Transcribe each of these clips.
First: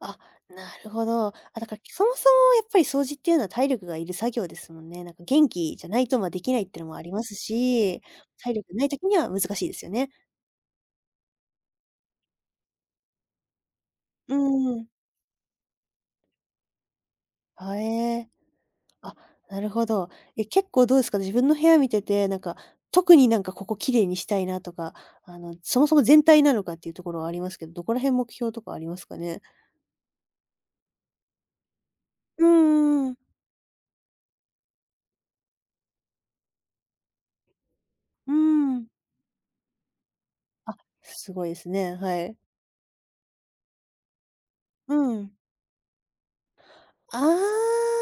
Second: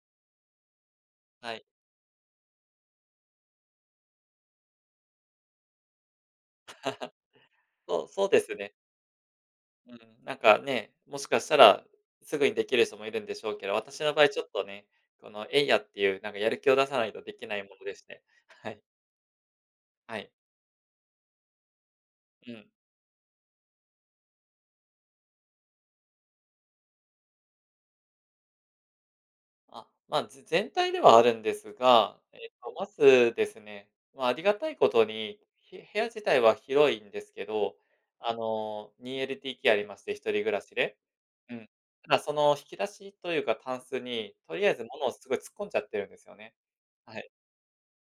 あ、なるほど、あ、はい。だか、いそもそも、やっぱり掃除っていうのは、体力がいる作業ですもんね、何か、元気じゃないと、まあ、出来ないっていうのもあ りますそし、うそうで体すね。力無い時には、難しいですようん、ね。何かね、もしかしたら、直ぐに出来る人も居るんでしょうけど、私の場合、うーちょっとね、ん。この、えいやっていう、何か、やる気を出さないと出来ないもあ、えのでしね、え、はい。あ、なるほど、はい。え、結構どうすか？自分の部屋見てて、何うか、ん。特に、何か、ここ綺麗にしたいなとか、あの、そもそも全体なのかっていう所はありますけど、どこら辺、目標とかありますかね？あ、まず、全体ではあるんですが、えうっと、まーん。ずですね、まあ、ありがたい事に、へ部屋自体は、広いんですけど、うあーん。の、2LDKありまして、一人暮らしあ、で凄ういすん、ね、ただ、はそい。の引き出しというか、タンスに、とりあえずう物を、凄ん。い突っ込んじゃってるんですよね、はあい、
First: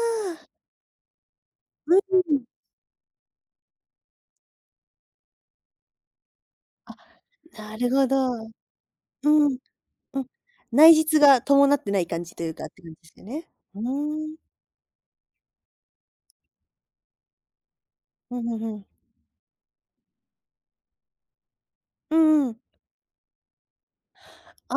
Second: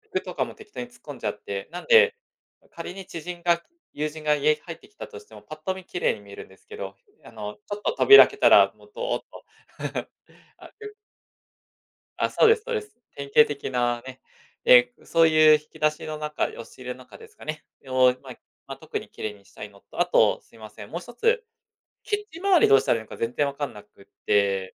服とかも、適当に突っ込んじゃって、なんうで、ーん。仮に知人が、友人が家入って来たとしても、ぱっと見、綺麗に見えるんですけあ、ど、うあの、ちょなっると、ほ扉開ど、けうたら、もう、どーっと。ん、うん、あ、内よ実が伴ってない感あ、じとそう言うですかっそうでて感す、じす典型ね、的ふなね、ーん。え、うそういう引き出しの中、押し入れ中ですかね、を、まふあ、んふんふま、ん。特に綺麗にしたいのと、あと、すいません、もう一つ、うキッチンんうん。周りどうしたら良いのか、全然分かんなくあて。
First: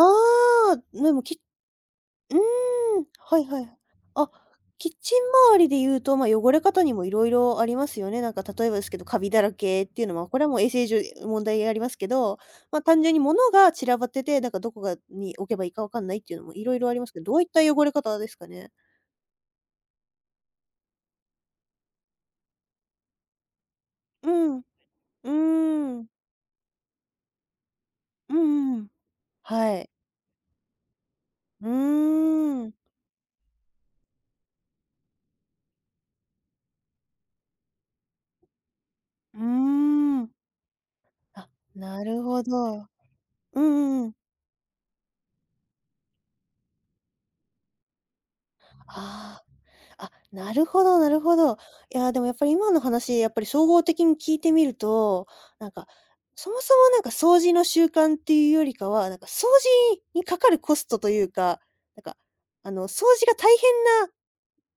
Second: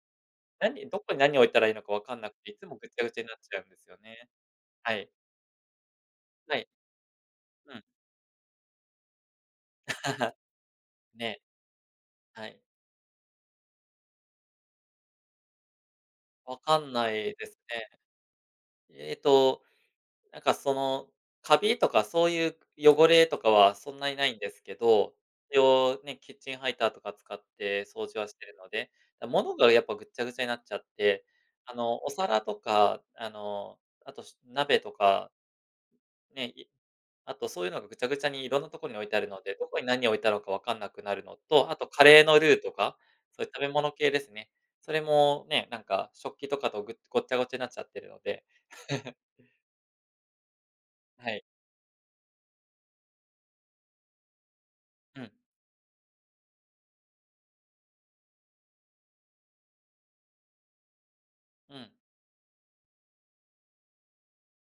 あ、何、どでこに、も、何きを、置いたら良いのか分かんなうーくて、いつも、ぐっちゃん、ぐちゃになはっいちはゃうんでい、すよね、あ、キッはい。チン周りでいうと、まあ、汚はれい。方にも色々ありうん。ますよね。何か、例えばですけど、カビだらけっていうのは、こ れは、もう衛生上、やね、問題ありますけど、はい。まあ、単純に物が散らばってて、何か、どこがに置けば良いか分かんないっていうのも分色か々んありまなすけど、どいういでっすた汚ね。れ方ですかね？えっと、何か、その、カビとか、そういう汚れとかは、そんなに無ういんでん、すうけど、ちおーうん。ね、キッチンハイターとか使って、掃除はうしんてるのうんうん、で、だ、物がはやっい。ぱ、ぐっちゃぐちゃになっちゃって、うあの、お皿とーん。か、あの、あと、し鍋とかね、いあと、そういうのが、ぐちゃぐちゃに、色んな所に置いてあるうーので、どこに、何を置いん。たのか、分かんなくなるのあ、と、あと、なカレるーのほルーとど、か、そういうう食んうべ物んう系ん。ですね。それも、ね、何か、食器とかと、ぐごっちゃごちゃなっちゃってるので。ああ、あ、なるほどなるはほい。ど、いや、でも、やっぱり、今の話、やっぱり、総合的に聞いて見るうと、ん。何か、そもそも、何か、掃除の習慣っていうよりかは、何か、掃除に掛かるコストというか、うん。何か、あの、掃除が大変な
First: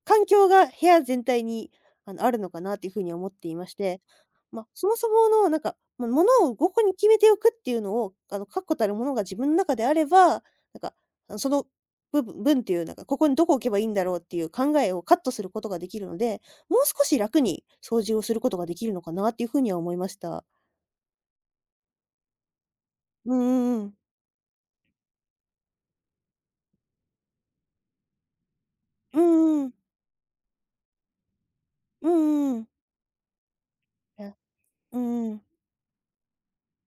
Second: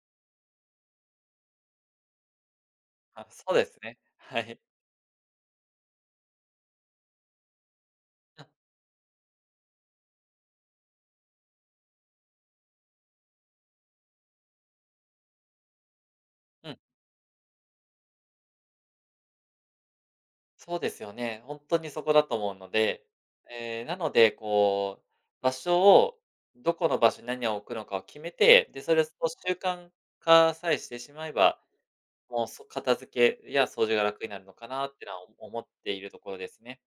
環境が部屋全体に、あの、あるのかなっていうふうにあ、思っそていうでましすね、て、はい。ま、そもそもの、何か、も物をごこに決めておくっていうのを、あの、あ。確固たるものが、自分中であれば、何か、うその、ぶぶ分っていう、何か、ここにどこ置けば良いんだろうっていう考えをカットする事が出来るので、うん。もう少し楽に、掃除をする事が出来るのかなっていうふうには思いました。そうですよね、ほんとにそこだと思うので、うんうんうえ、ん。なので、こう場所を、どこの場所に、何を置くのかを決めて、で、それをそうんう習うんうん。慣化さえしてしまえば、うんうもう、んうそん。片付けや、掃除が楽にや、なるのかなっうてのはんうん。思っているところですね。